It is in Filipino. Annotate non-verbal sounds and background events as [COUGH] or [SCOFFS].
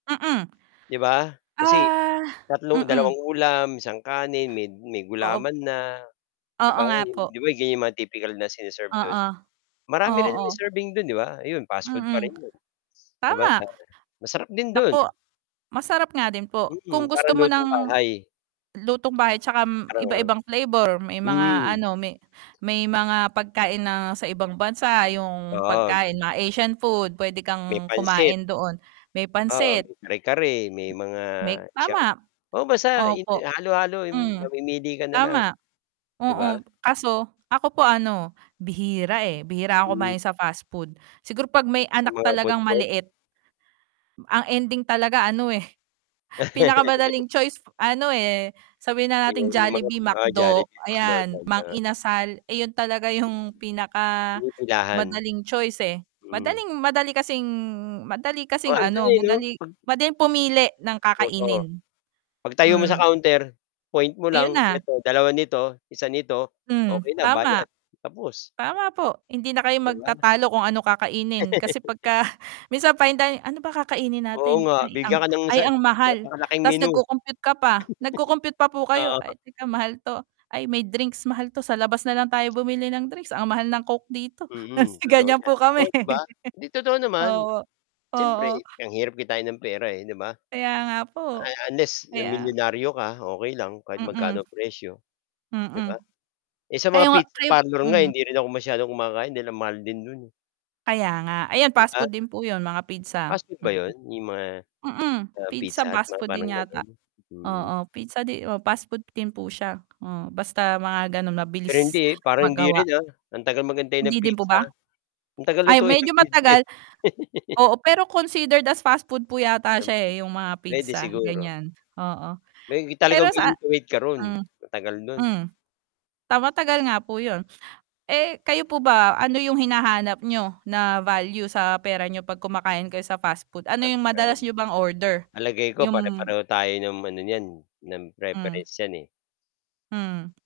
Mm. 'Di ba? Kasi Ah, 3- mm. 2 ulam, 1 kanin may may Oo p gulaman na. 'Di Oo ba, nga yu po. 'di ba, ganiyan yung mga typical na sine-serve do'n? Oo. Marami rin Oo. naman serving do'n 'di ba? Ayun fast food pa Mm. rin 'yun. [CLICKS TONGUE] 'Di ba Tama. sa masarap din do'n. Naku! Masarap nga din po, kung HMm, gusto parang mo ng, lutong-bahay. lutong-bahay 'tsaka Parang iba-ibang flavor may o mga hmm. ano, may, may mga pagkain, na sa ibang bansa yung pagkain, Oo. mga Asian food, puwede May kang pansit. kumain doon, may Oo, pansit. may kare-kare, may mga May sha tama. oo, basta 'yu Opo. halo-halo Hmm. mamimili ka na lang. Tama. 'Di ba? Oo, kaso ako po ano, bihira, eh, bihira ako Hmm. kumain sa fast food. Siguro 'pag may Sa anak mga food talagang court? maliit. Ang ending talaga ano, eh, [CHUCKLES] [CHUCKLES] pinakamadaling choice ano, eh, sabihin na Ay, nating oo yung mga Jollibee, mga McDo, Jollibee, McDonald's, ayan Mang no. Inasal, iyon talaga yung pinaka Pinipilahan. madaling choice, eh. Hmm. Madaling madali kasing, madali Oo, kasing 'ando'n na, ano, eh, 'no. madali 'Pag madaling pumili ng Totoo. kakainin. 'Pag tayo mo sa Hmm. counter, point mo Ayun lang na. "Eto, 2 nito, 1 nito." Hmm, Okey na tama. bayad, tapos. Tama po, hindi na kayo 'Di ba? magtatalo kung ano kakainin kasi [LAUGHS] pagka [SCOFFS] minsan fine dining "Ano ba kakainin Oo natin? nga, Ay ang bigyan ka ng ay isa ang mahal!" napakalaking Ta's menu. nag-co-compute ka pa, nag-co-compute pa po kayo, "Ay, [CHUCKLES] Oo. teka mahal 'to, ay may drinks mahal 'to sa labas nalang tayo bumili ng drinks, ang mahal ng Coke dito." Mm, Kasi totoo ganyan yan. po Totoo kami. 'di ba? [LAUGHS] Hindi, totoo naman. Opo. Siyempre, Oo. ang hirap kitain ng pera, eh, 'di ba? Kaya nga A po. unless Kaya milyonaryo ka, okey lang kahit Mm. magkano presyo. 'Di ba? Mm. Eh, sa Kayo mga nga pizza kayo parlor nga hmm. hindi rin ako masyadong kumakain dahil ang mahal din do'n, eh. Kaya nga, ayan fast Ah food din po 'yun mga pizza, Fast food ba mm. 'yun, yung mga, Mm, ah, pizza, Pizza Hut fast mga food din parang yata, gano'n? Hmm. oo pizza 'di fast food din po siya, oo basta mga gano'n Pero mabilis, hindi, parang hindi magawa. rin, ah, ang tagal maghintay ng Hindi din po pizza, ah. ba? Ang tagal Ay, lutuin medyo ng pizza, eh. matagal. [LAUGHS] Oo, pero considered as fast food po yata siya, [UNINTELLIGIBLE] eh, yung mga Puwede pizza siguro. ganiyan, oo. Maybe Pero talagang sa willing to wait ka ro'n, hmm. matagal do'n. Hmm. Ta matagal nga po 'yun. Eh, kayo po ba ano yung hinahanap niyo, na value sa pera niyo 'pag kumakain kayo sa fast food? Ano yung madalas [UNINTELLIGIBLE] niyo bang order? Palagay ko Yung pare-pareho tayo ng ano niyan, ng Hmm. preference niyan, eh. Hmm.